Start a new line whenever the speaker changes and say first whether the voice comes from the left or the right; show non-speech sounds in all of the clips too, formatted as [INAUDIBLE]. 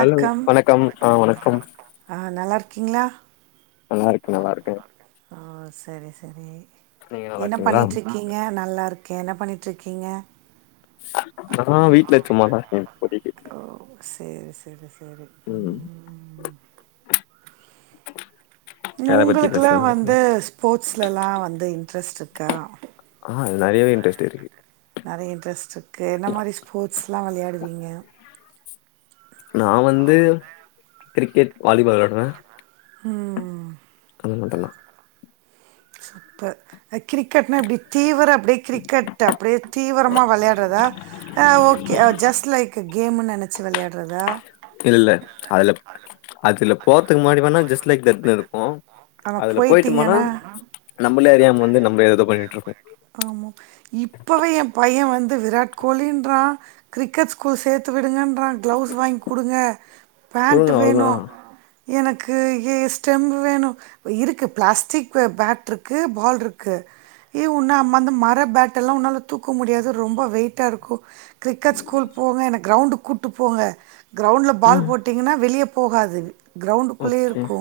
left: Hello வணக்கம் ஆ வணக்கம்
right: ஆ நல்லா இருக்கீங்களா
left: நல்லா இருக்
right: ஓ செரி செரி
left: நீங்க நல்லா
right: என்ன
left: இருக்கீங்களா
right: பண்ணிட்டு இருக்கீங் இங்க நல்லா இருக்கே என்ன பண்ணிட்டு இருக்கீங்க
left: நா வீட்ல சும்மாதா இருக்கே இப்போதைக்கு
right: ஓ செரி செரி செரி ம்
left: எத பத்தி
right: உங்களுக்கெல்லா
left: பேசலானு சொன்னா
right: வந்து ஸ்போர்ட்ஸ்லலா வந்து இன்ட்ரெஸ்ட் இருக்கா
left: ஆ அது நெறையவே இன்ட்ரெஸ்ட் இருக்கு
right: நெறைய இன்ட்ரெஸ்ட் இருக்கு என்ன மாரி ஸ்போர்ட்ஸ்லா விளையாடுவீங்க
left: நா வந்து கிரிக்கெட் வாலிபால் விளாடுவ
right: ம்
left: அது மட்டுந்தா
right: சூப்பர் அ கிரிக்கெட்னா எப்டி தீவிர அப்டியே கிரிக்கெட் அப்டியே தீவிரமா விளையாடுறதா அ ஓகே ஜஸ்ட் லைக் தட் கேம்னு நெனச்சி விளையாட்றது
left: இல்ல அதுல அதுல போர்த்துக்கு முன்னாடி வேனா ஜஸ்ட் லைக் தட்ன்னு இருக்கு
right: ஆனால்
left: அதுல போயிட்டம்னா
right: போயிட்டிங்கன்னா
left: நம்மளே அறியாம வந்து நம்ம எத பண்ணிட்டு இருக்
right: ஆமா இப்பவே எ பைய வந்து விராட் கோலின்றா கிரிக்கெட் ஸ்கூல் சேத்து விடுங்கன் ம்மா கிளவுஸ் வாங்கி குடுங்க பேண்ட்
left: குடுங்க அவ்ளோதா
right: வேணு எனக்கு ஏ ஸ்டெம் வேணு இருக்கு பிளாஸ்டிக் பேட் ருக்கு பால் ருக்கு ஏ உன்ன அம்ம அந்த மர பேட்டெல்லா உன்னால தூக்க முடியாது ரொம்ப வெயிட்டாருக்கு கிரிக்கெட் ஸ்கூல் போங்க எனக்கு கிரௌண்டுக் கூட்டு போங்க க்ரௌண்ல
left: ம்
right: பால் போட்டிங்கன்னா வெளிய போகாது அது க்ரௌண்டுக்குள்ளயே
left: ஓகே
right: இருக்கூ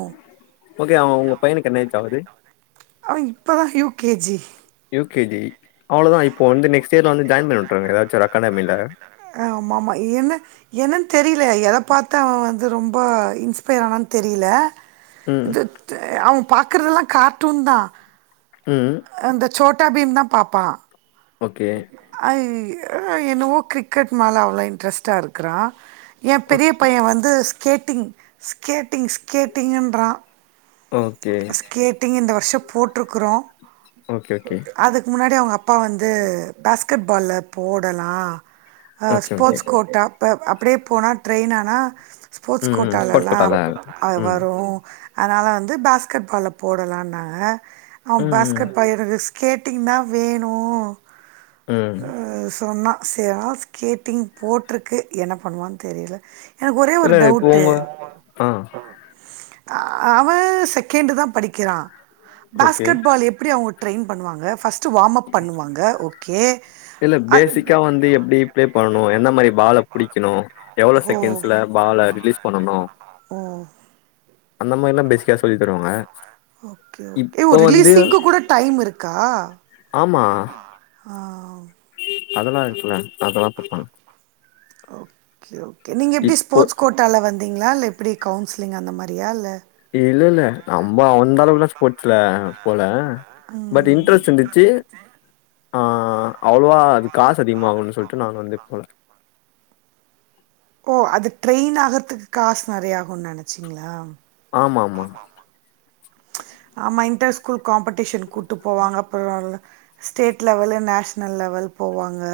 left: ஓகே அவ உங்க பையனுக்கு என்ன ஏஜ் ஆகுது
right: அவ இப்போ தா U K G
left: U K G அவ்ளோ தா இப்ப வந்து நெக்ஸ்ட் இயர்ல வந்து ஜாயின் பண்ணி வுட்ருங்க எதாச்சு ஒரு அகாடமில
right: ஆமாமா ஏனா என்னன் தெரில எத பாத்து அவ வந்து ரொம்ப இன்ஸ்பயர் ஆனானு தெரில
left: ம்
right: இது அவ பாக்குறதெல்லா கார்ட்டூன் தா
left: ம்ம்
right: அந்த சோட்டா பீம் தா பாப்பா
left: ஓகே
right: அ என்னவோ கிரிக்கெட் மேல அவ்ளோ இன்ட்ரெஸ்ட்டா இருக்றா எ பெரிய பைய வந்து ஸ்கேட்டிங் ஸ்கேட்டிங் ஸ்கேட்டிங்கின்றா ஸ்கேட்டிங் இந்த வர்ஷொ போ ட்ருக்குறோ அதுக்கு முன்னாடி அவங்க அப்பா வந்து இது பேஸ்கெட் பால்ல போடலா
left: ஓகே, ஓகே.
right: ஸ்போட்ஸ் கோட்டா இப்ப அப்டியே போனா ட்ரெயின் ஆனா ஸ்போர்ட்ஸ்
left: ம், ம். ஸ்போர்ட்ஸ்
right: கோட்டாலல
left: கோட்டால. ம்.
right: வரு அதனால வந்து பேஸ்கட் பால்ல போடலான்னாக அவ
left: ம், ம்,
right: பேஸ்கட் பால் என ரிஸ்க கேட்டிங்னா வேணு
left: ம்.
right: ஆ சொன்னா [UNINTELLIGIBLE] ஸ்கேட்டிங் போட்டிருக்கு என்ன பண்ணுவான் தெரில எனக்கு ஒரே ஒரு
left: இல்ல இப்போ
right: டவுட்டு
left: உங்க ஆ.
right: அவ செகண்டு தா படிக்கிறா
left: ஓகே.
right: பேஸ்கெட் பால் எப்படி அவங்க ட்ரெயின் பண்ணுவாங்க ஃபஸ்ட் வாம் அப் பண்ணுவாங்க ஓகே
left: இல்ல
right: அ
left: பேசிக்கா வந்து எப்டி பிளே பண்ணணு எந்த மாரி பால புடிக்கணு எவ்ளோ செகண்ட்ஸ்ல பால ரிலீஸ் பண்ணனு
right: ம்ம்
left: அந்த மாரி எல்லா பேசிக்கா சொல்லி தருவாங்க
right: ஓகே ஓகே ஓ
left: இப்போ வந்து
right: ரிலீஸிங்க்கு கூட டைம் இருக்கா ஆமா
left: அதெல்லா இருக்கில்ல
right: ஓகே ஓகே நீங்க எப்டி
left: இப்போ
right: ஸ்போட்ஸ் கோட் ட்டால வந்தீங்ளா இல்ல எப்டி கவுன்சிலிங் அந்த மாரியா இல்ல
left: இல்ல ல்ல நம்ம அந்த அளவுக்கெல்லா ஸ்போட்ஸ்ல போல பட் இன்ட்ரெஸ்ட் இருந்துச்சு அ அவ்வளோவா அது காசு அதிகமாகுன்னு சொல்லிட்டு நான் வந்து போல
right: ஓ அது ட்ரெயின் ஆகுறதுக்கு காசு நெறைய ஆகுன்னு நெனச்சீங்ளா
left: ஆமாமா.
right: ஆமா இன்டர் ஸ்கூல் காம்படீஷன் கூட்டு போவாங்க அப்பறல்ல ஸ்டேட் லெவலு நேஷனல் லெவல் போவாங்க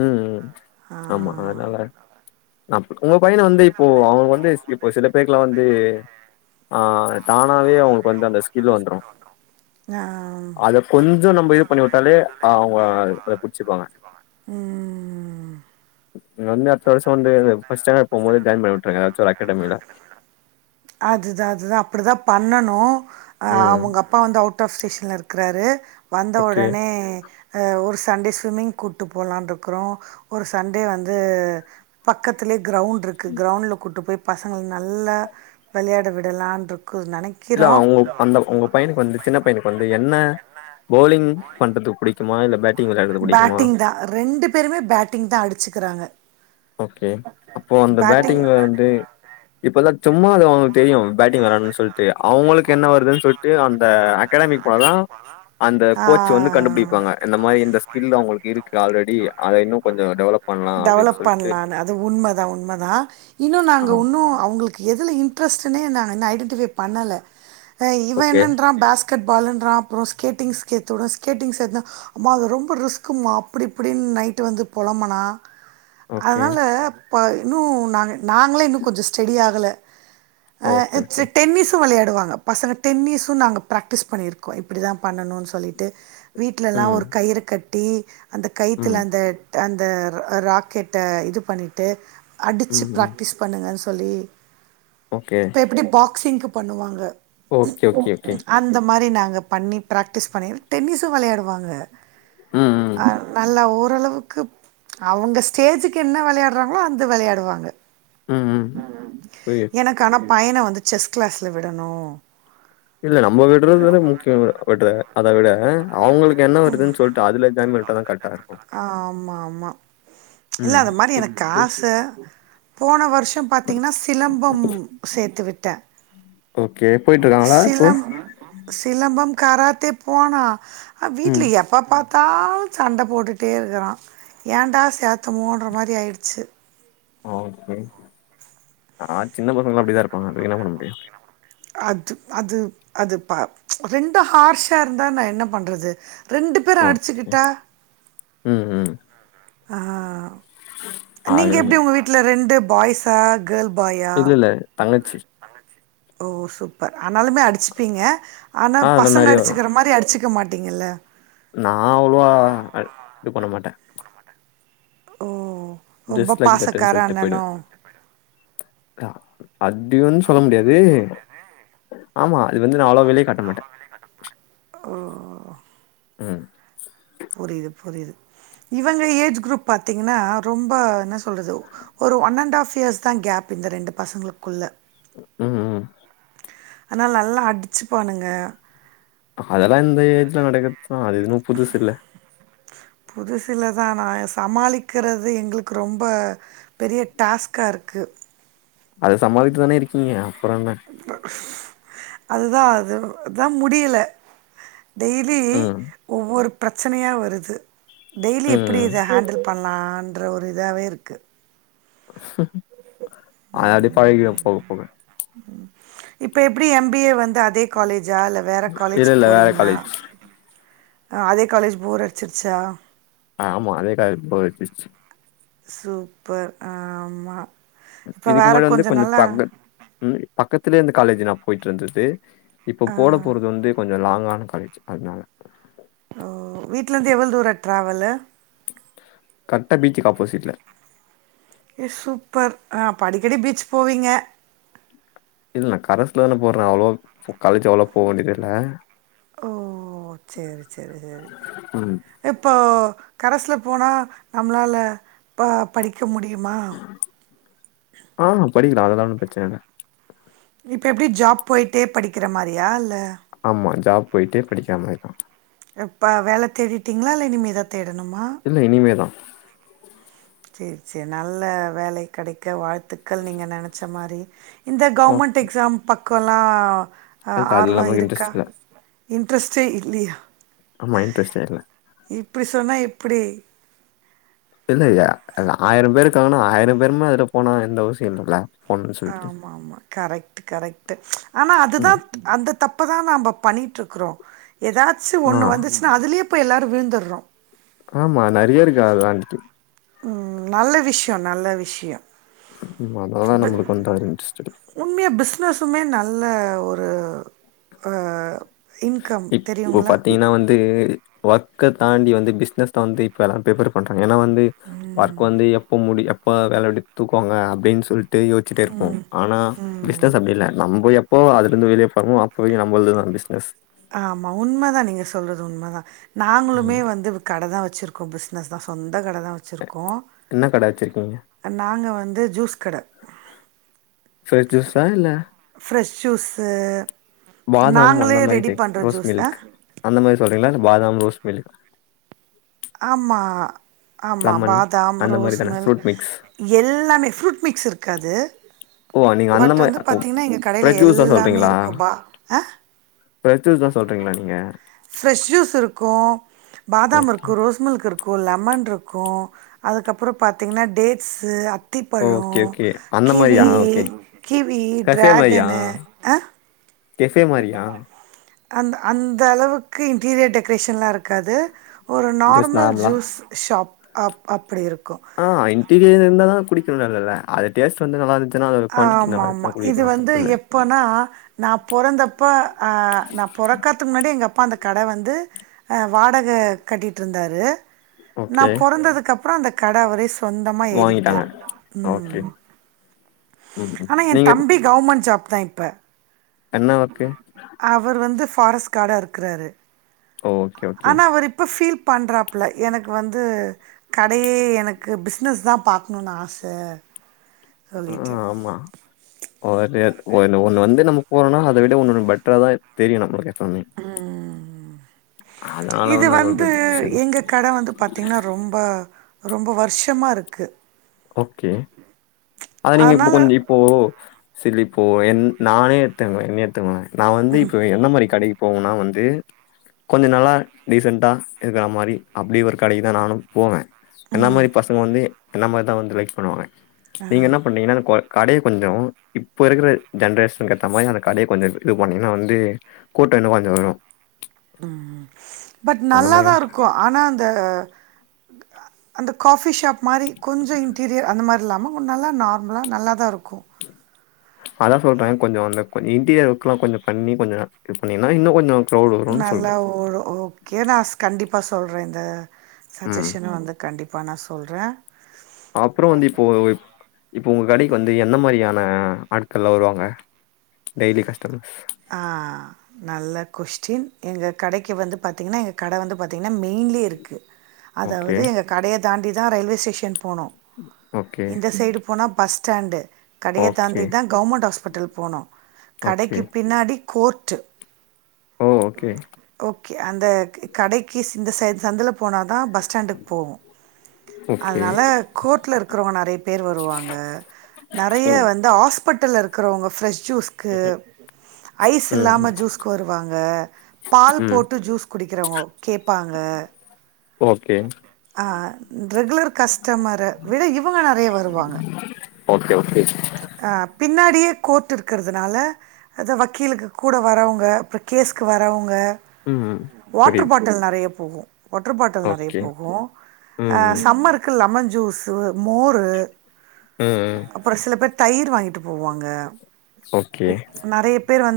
left: ம்ம்
right: ஆ
left: ஆமா அத்னால உங்க பையன வந்து இப்போ அவுங்க வந்து இப்போ சில பேருக்குலா வந்து ஆ தானாவே அவுங்களுக்கு வந்து அந்த ஸ்கில் வந்துரு
right: ஆ
left: அத கொஞ்ச நம்ப இது பண்ணி விட்டாலே அவுங்க அத புடிச்சுக்குவாங்க
right: ம்
left: வந்து அடுத்த வருஷ வந்து ஃபஸ்ட் ஸ்டாண்டர்ட் போம்போது ஜாயின் பண்ணி உட்டுருங்க எதாச்சு ஒரு அகாடமில
right: அதுதா அதுதா அப்டிதா பண்ணணு ஆ
left: ம்.
right: அவுங்க அப்பா வந்து அவுட் ஆஃப் ஸ்டேஷன்ல இருக்கிறாரு வந்த
left: ஓகே.
right: ஒடனே ஒரு சண்டே ஸ்விம்மிங் கூட்டு போலான் இருக்குறோ ஒரு சண்டே வந்து பக்கத்துலேயே கிரௌண்ட் இருக்கு கிரௌண்ட்ல கூட்டு போய் பசங்க நல்லா வெளையாட விடலான்ருக் கோ நெனைக்
left: இல்ல அவுங்க அந்த உங்க பையனுக்கு வந்து சின்ன பையனுக்கு வந்து என்ன பவுலிங் பண்றதுக் புடிக்குமா இல்ல பேட்டிங் வெளாட்றது புடிக்குமா
right: ஆ ரெண்டு பேருமே பேட்டிங் தா அடிச்சுக்கிறாங்க
left: ஓகே அப்போ அந்த
right: பேட்டிங்
left: பேட்டிங்ல வந்து இப்பதா சும்மா அது அவுங்களுக்கு தெரியு பேட்டிங் வெளாட்னனு சொல்ட்டு அவுங்களுக்கு என்ன வருதுன்னு சொல்ட் டு அந்த அகாடமிக் போனா தா அந்த கோச் வந்து
right: ஏதாச்சு
left: கண்டுபிடி ப்பாங்க இந்த மாரி இந்த ஸ்கில் அவுங்களுக்கு இருக்கு ஆல்ரெடி அத இன்னு கொஞ்ச டெவலப் பண்லா அப்டின்னு சொல்ட்
right: இது உண்ம தா உண்ம தா இன்னு
left: ஆ
right: நாங்க உன்னு அவுங்களுக் எதுல இன்ட்ரெஸ்ட்டுன்னே நாங்க இன்று ஐடென்டிஃபை பண்ணல ஆ இவ
left: ஓகே
right: என்னன்றா பாஸ்க் கெட் பாலுன்றா அப்புற ஸ்கேட்டிங் சேத்து உடு ஸ்கேட்டிங் சேந்தா அம்மா அது ரொம்ப ரிஸ்க்கும்மா அப்டி இப்டின்னு நைட்டு வந்து பொலம்புனா
left: ஓகே
right: அதனால இப்ப இன்னு நாங்க நாங்களே இன்னு கொஞ்ச ஸ்டெடி ஆகல ஆ
left: ஓகே ஓகே
right: ச்சுக் டென்னிஸும் வெளையாடுவாங்க பசங்க டென்னிஸும் நாங்க ப்ராக்டிஸ் பண்ணிருக்கோ இப்டி தா பண்ணணுன் சொல்லிட்டு வீட்லல்லா
left: ம்
right: ஒரு கயிறு கட்டி அந்த
left: ம்
right: கயித்துல அந்த அந்த ர ராக்கெட்ட இது பண்ணிட்டு அடிச்சி
left: ம் ம்
right: ப்ராக்டிஸ் பண்ணுங்கனு சொல்லி
left: ஓகே
right: இப்ப எப்டி பாக்சிங்கு பண்ணுவாங்க
left: ஓகே ஓகே ஓகே
right: அந்த மாரி நாங்க பண்ணி ப்ராக்டிஸ் பண்ணி டென்னிஸு வெளையாடுவாங்க
left: ம் ம்
right: அ நல்லா ஓரளவுக்கு அவங்க ஸ்டேஜுக்கு என்ன வெளையாடுறாங்ளோ அந்து வெளையாடுவாங்க
left: ம் ம் புரியுது
right: எனக்கு ஆனா பையன வந்து செஸ் கிளாஸ்ல விடணு
left: இல்ல நம்ம விட்றது தான முக்கியமான விட்ற அத விட ஆ அவுங்களுக்கு என்ன வருதுன்னு சொல்லிட்டு அதுல ஜாயின் பண்ணி விட்டாதா கரெட்டா இருக்கு
right: ஆமா ஆமா இல்ல
left: ம்
right: அத மாரி எனக்கு
left: இப்போ
right: ஆச போன வருஷ பாத்தீங்கன்னா சிலம்பம் சேத்து விட்ட
left: ஓகே போயிட்ருக்காங்களா இப்போ
right: சிலம் சிலம்பம் காரத்தே போனா ஆ வீட்ல
left: ம்
right: எப் ப பாத்தாலு சண்ட போட்டுட்டே இருக்குறா ஏன்டா சேத்தமோன்ற மாரி ஆயிடுச்சி
left: ஓகே ஆ சின்ன பசங்கள்லா அப்டிதா இருப்பாங்க அதுக்கு என்ன பண்ண முடியு
right: அது அது அது பா ரெண்டு ஹார்ஷா இருந்தா நா என்ன பண்றது ரெண்டு பேரு
left: ஓகே
right: அடிச்சிக்கிட்டா
left: ம் ம்
right: ஆஹ நீங்க
left: அது
right: எப்டி உங்க வீட்ல ரெண்டு பாய்ஸா கேர்ள் பாயா
left: இல்ல இல்ல தங்கச்சி
right: ஓ சூப்பர் ஆனாலுமே அடிச் சிப்பீங்க ஆனா
left: ஆ அதுல
right: பசங்க
left: நெறைய வரு
right: அடிச்சுக்கிற மாரி அடிச்சிக்க மாட்டிங்கல்ல
left: நா அவ்ளவா அ இது பண்ண மாட்ட
right: ஓ ரொம்ப
left: ஜஸ்ட் லைக்
right: பாசக்கார அண்ணணோ
left: அ அப்டியுன் சொல்ல முடியாது ஆமா அது வந்து நா அவ்ளோவா வெளிய காட்ட மாட்ட
right: ஓ
left: ம்
right: புரியுது புரியுது இவங்க ஏஜ் குரூப் பாத்தீங்கன்னா ரொம்ப என்ன சொ ல்றது ஒரு ஒன் அண்ட் ஹாஃப் இயர்ஸ் தா கேப் இந்த ரெண்டு பசங்களுக்குள்ள
left: ம் ம்
right: அதனால நல்லா அடிச்சிப்பானுங்க
left: அதெல்லா இந்த ஏஜில நடக்கத்தா அது இதுனு புதுசு இல்ல
right: புதுசு இல்லதா நா சமாளிக்கிறது எங்களுக்கு ரொம்ப பெரிய டாஸ்க்கா இருக்கு
left: அத சமாளிச்சிதான இருக்கீங்க அப்புற என்ன
right: அதுதா அது அதா முடியல டெய்லி
left: ம்
right: ஒவ்வொரு பிரச்சனையா வருது டெய்லி
left: ம்
right: எப்டி
left: ம்.
right: இத ஹாண்டில் பண்லான்ற ஒரு இதாவே இருக்கு
left: அப்டி பழகிரு போக போக
right: இப்ப எப்டி எம் பி ஏ வந்து அதே காலேஜா இல்ல வேற
left: இல்ல
right: காலேஜ்
left: இல்ல வேற
right: போறீங்களா
left: காலேஜ்
right: அதே காலேஜ் போர் அடிச்சிருச்சா
left: ஆமா காலேஜ் போர் அடிச்சிச்சி
right: சூப்பர் ஆமா
left: இதுக்கு முன்னாடி வந்து கொஞ்ச பக்கத் ம் பக்கத்திலயே இருந்த காலேஜ் நா போயிட்டு இருந்தது இப்ப போடப்
right: ஆ
left: போறது வந்து கொஞ்ச லாங்கான காலேஜ் அதுனால
right: ஓ வீட்லருந்து எவ்ளோ தூர ட்ராவலு
left: கரட்ட பீச்சிக்கு ஆப்போசிட்ல
right: ஏ சூப்பர் ஆ அப்ப அடிக்கடி பீச் போவீங்க
left: இல்ல நா கரஸ்ல தான போற அவ்ளோவா காலேஜ் அவ்ளோவா போ வேண்டியது இல்ல
right: ஓ சேரி சேரி சேரி
left: ம்.
right: இப்போ கரஸ்ல போனா நம்மளால ப படிக்க முடியுமா
left: ஆ படிக்கலா அதெல்லா ஒண்ணு பிரச்சன இல்ல
right: இப்ப எப்டி ஜாப் போயிட்டே படிக்கிற மாரியா இல்ல
left: ஆமா ஜாப் போய்ட்டே படிக்கிற மாரிதா
right: இப்ப வேல தேடிட்டிங்களா இல்ல இனிமேதா தேடணுமா
left: இல்ல இனிமே தா
right: சேர் சேர் நல்ல வேலை கிடைக்க வாழ் த்துக்கள் நீங்க நெனச்ச மாரி இந்த
left: ஓ!
right: கவுன்மெண்ட் எக்ஸாம் பக்கம்லா அ
left: இல்ல அதுல
right: ஆர்வ
left: நமக்கு
right: இருக்கா
left: இன்ட்ரெஸ்ட் இல்ல.
right: இன்ட்ரெஸ்ட்டே இல்லையா
left: ஆமா இண்ட்ரெஸ்ட்டே இல்ல
right: இப்டி சொன்னா எப்டி
left: இல்லயா அது ஆயிரம் பேரு இருக்காங்கனா ஆயிரம் பேருமே அதுல போனா எந்த அவசியம் இல்லல்ல போணும்னு சொல்லிட்டு.
right: ஆமா ஆமா கரெக்ட் கரெக்ட் ஆனா அதுதா
left: ம்.
right: அந்த தப்பதா நாம பண்ணிட்டு இருக்கிறோ ஏதாச்சு
left: ஆ.
right: ஒண்ணு வந்து அதுலயே போய் எல்லாரு விழுந்தரோ
left: ஆமா நெறைய இருக்கு அதுல அந்த து
right: உம் நல்ல விஷயோ நல்ல விஷயோ
left: அதால நம்மளுக்கு கொஞ்சோ வந்து இன்ட்ரெஸ்டு இல்ல
right: உண்மையா பிஸ்னஸுமே நல்ல ஒரு இன்கம்
left: இப்போ
right: தெரியுங்களா
left: பாத்தீங்கன்னா வந்து ஒர்க்க தாண்டி வந்து பிஸ்னஸ் தா வந்து இப்ப எல்லாம் பிரிஃபர் பண்றாங்க ஏன்னா வந்து ஒர்க் வந்து எப்ப முடி எப்ப வேலைைய விட்டு தூக்குவாங்க அப்டின்னு சொல்லிட்டு இதே யோச்சிட்டே இருப்போ ஆனா
right: ம்
left: பிஸ்னஸ் அப்டி இல்ல நம்ம எப்போ அதுல இருந்து வெளியே போறமோ அப்போ நம்மளது தா பிசினஸ்
right: ஆமா உண்மதா நீங்க சொல்றது உண்மதா நாங்களுமே வந்து கட தா வச்சுருக்கோ பிஸ்னஸ் தா சொந்த கட தா வச்சுருக்கோ
left: என்ன கட வச்சிருக்கீங்க
right: நாங்க வந்து ஜூஸ் கட
left: பிரஷ் ஜூஸா இல்ல
right: ஃப்ரெஷ் ஜூஸ்ஸு
left: பாதாம் அந்த மாரி கேக் ரோஸ்
right: ஆ
left: மில்க் அந்த மாரி சொல்றீங்களா இல்ல பாதாம் ரோஸ் மில்க்
right: ஆமா ஆமா
left: லெமன்
right: பாதாம்
left: அந்த மாரி
right: ரோஸ்
left: தான?
right: Mill
left: fruit mix.
right: எல்லாமே ஃப்ரூட் மிக்ஸ் இருக்காது
left: ஓ! நீங்க அந்த
right: பட்
left: மாரி
right: வந்து
left: ஓ
right: பாத்தீங்கன்னா எங்க கடையில
left: ஃப்ரெஷ் ஜூஸ் தான்
right: எல்லாமே
left: சொல்றீங்களா?
right: இருக்கும் பா ஆ
left: ஃப்ரெஷ் ஜூஸ் தான் சொல்றீங்களா நீங்க?
right: ஃபிரஷ் ஜூஸ் இருக்கு பாதாம்
left: ஓகே.
right: இருக்கு ரோஸ் ஸ்மில்க் இருக்கு லெமன் இருக்கு அதுக்கப்புறம் பாத்தீங்கன்னா டேட்ஸு அ
left: ஓகே
right: அத்திப்பழம்
left: ஓகே அந்த மாரியா?
right: Kiwi
left: okay.
right: கிவி ட்ராகனு ஆ
left: கேஃபே மாரியா
right: அந் அந்த அளவுக்கு இன்டீரியர் டெக்ரேஷன்லா இருக்காது ஒரு
left: ஜஸ்ட்
right: நார்மல்
left: நார்மலா?
right: ஜூஸ் ஷாப் அப் அப்டி இருக்கு
left: ஆ இன்டீரியர் இருந்தா தான் குடிக்கணு இல்லல அ டேஸ்ட் வந்து நல்லாந்துச்சன்னா அதோட குவாண்ட்டிடி
right: ஆமா,
left: நல்ல
right: ஆமா.
left: இருந்துசுன
right: இது
left: குடிக்குறதுல
right: வந்து
left: தப்பில்ல
right: எப்போனா நா பொறந்தப்போ நா பொறக்கத்துக்கு முன்னாடியே எங்க அப்பா அந்த கட வந்து வாடக கட்டிட்டு இருந்தாரு
left: ஓகே.
right: நான் பொறந்ததுக்கு அப்புறோ அந்த கட அவரே சொந்தமா
left: வாங்கிட்டாங்க.
right: எழுதிக்கிட்டாரு
left: ஓகே.
right: உம்
left: ம். ம்.
right: ஆனா எ
left: நீங்க இப்ப
right: தம்பி கவர்மெண்ட் ஜாப் தா இப்ப
left: என்ன ஒர்க்
right: அவர் வந்து ஃபாரஸ்ட் கார்டா இருக்குறாரு
left: ஓகே ஓகே.
right: ஆனா அவர் இப்போ ஃபீல் பண்றாப்ல எனக்கு வந்து கடையே எனக்கு பிஸ்னஸ் தா பாக்கணும்னு ஆச
left: ஆ
right: சொல்லிட்டு.
left: ஆமா ஒரு ஒ ஒண்ணு வந்து நமக்கு போறோம்னா அதை விட ஒன்னு வந்து பெட்ரா தா தெரியும் நம்மளுக்கு உம் அதுனால
right: இது
left: ஒண்னு
right: வந்து
left: பிரட்சனை இல்ல
right: எங்க கட வந்து
left: சரிங்க
right: பாத்தீங்கன்னா, ரொம்ப ரொம்ப வருஷமாக இருக்கு
left: ஓகே அது நீங்க இப்போ
right: அதனால
left: கொஞ்சோ இப்போ சரி இப்போ என் நானே இருக் தேவ தா என்னயேடுத்துருவாங்க நா வந்து இப்ப எந்த மாதிரி கடைக்கு போனுன்னா வந்து கொஞ்சோ நல்லா டீசெண்ட்டா இருக்கிற மாரி அப்டி ஒரு கடைக்கு தா நானும் போவே என்ன
right: ம்.
left: மாரி பசங்க வந்து என்ன மாரிதா வந்து லைக் பண்ணுவாங்க
right: அ
left: நீங்க என்ன பண்ணீங்கன்னா குவா கடைய கொஞ்ச இப்ப இருக்கிற ஜென்ரேஷனுக்கு ஏத்த மாரி அந்த கடைய கொஞ்ச இம்ப்ரூவ் பண்ணிங்கனா வந்து கூட்ட இன்னமு அங்க வரு
right: ம் பட்
left: அந்த மாரி
right: நல்லாதா இருக்கு ஆனா அந்த அந்த காஃபி ஷாப் மாரி கொஞ்ச இன்டீரியர் அந்த மாரி இல்லாம உன்னால நார்மலா நல்லா தா இருக்கு
left: அதா சொல்றே கொஞ்ச அந்த கொ இன்டீயர் ஒர்க்லா கொஞ்ச பண்ணி கொஞ்ச நல் [INAUDIBLE] இது பண்ணீங்னா இன்ன கொஞ்ச க்ரௌடு வருன்னு
right: நல்லா
left: சொல்றே
right: ஒரு ஓகே நா கண்டிப்பா சொல்றே இந்த
left: ம்
right: சஜஷன் வந்து கண்டிப் ப்பா நா சொல்றே
left: அப்றோ வந்து இப்போ வரை இப்போ உங்க கடைக்கு வந்து எந்த மாரியான ஆட்கள்லா வருவாங்க டெய்லி கஸ்டமர்ஸ்
right: ஆ நல்ல கொஸ்டின் எங்க கடைக்கு வந்து பாத்தீங்னா எங்க கட வந்து பாத் த்தீங்னா மெயின்லே இருக்கு
left: ஓகே,
right: அதாவது எங்க கடைய தாண்டி தா ரயில்வே ஸ்டேஷன் போனு
left: ஓகே,
right: இந்த சைடு போனா பஸ் ஸ்டாண்டு கடைய
left: ஓகே,
right: தாண்டிதா கவர்மெண்ட் ஹாஸ்பிட்டல் போனு
left: ஓகே.
right: கடைக்கு பின்னாடி கோர்ட்டு
left: ஓ ஓகே
right: ஓகே அந்த க கடைக்கு ஸ் இந்த சைடு சந்துல போனா தா பஸ் ஸ்டாண்டுக்கு போவோ
left: ஓகே.
right: அதனால கோர்ட்ல இருக்கிறவ்ங்க நெறைய பேர் வருவாங்க நெறைய
left: ம்,
right: வந்து ஹாஸ்பிட்டல்ல இருக்கிறவ்ங்க ஃப்ரெஷ் ஜூஸ்க்கு ஐஸ்
left: ம்,
right: இல்லாம
left: ம்.
right: ஜூஸ்க்கு வருவாங்க பால்
left: ம்.
right: போட்டு ஜூஸ் குடிக்கிறவ்ங்க கேப்பாங்க
left: ஓகே
right: ஆ ரெகுலர் கஸ்டமர விட இவுங்க நெறையா வருவாங்க
left: ஓகே, ஓகே.
right: ஆ பின்னாடியே கோர்ட் இருக்கறதுனால அது வக்கீலுக்கு கூட வரவுங்க அப்ற கேஸ்குக்கு வரவுங்க
left: ம், ம்.
right: வாட்ரு
left: புரியுது.
right: பாட்டில் நெறைய போகு வாட்ரு பாட் டில் நெறைய
left: ஓகே.
right: போகு அ
left: ம், ம்,
right: சம்மருக்கு லெமன் ஜூஸு மோரு
left: ம் ம்
right: ஒரு சில பேர் தயிரு வாங்கிட்டு போவாங்க
left: ஓகே.
right: நெறைய பேரு வந்து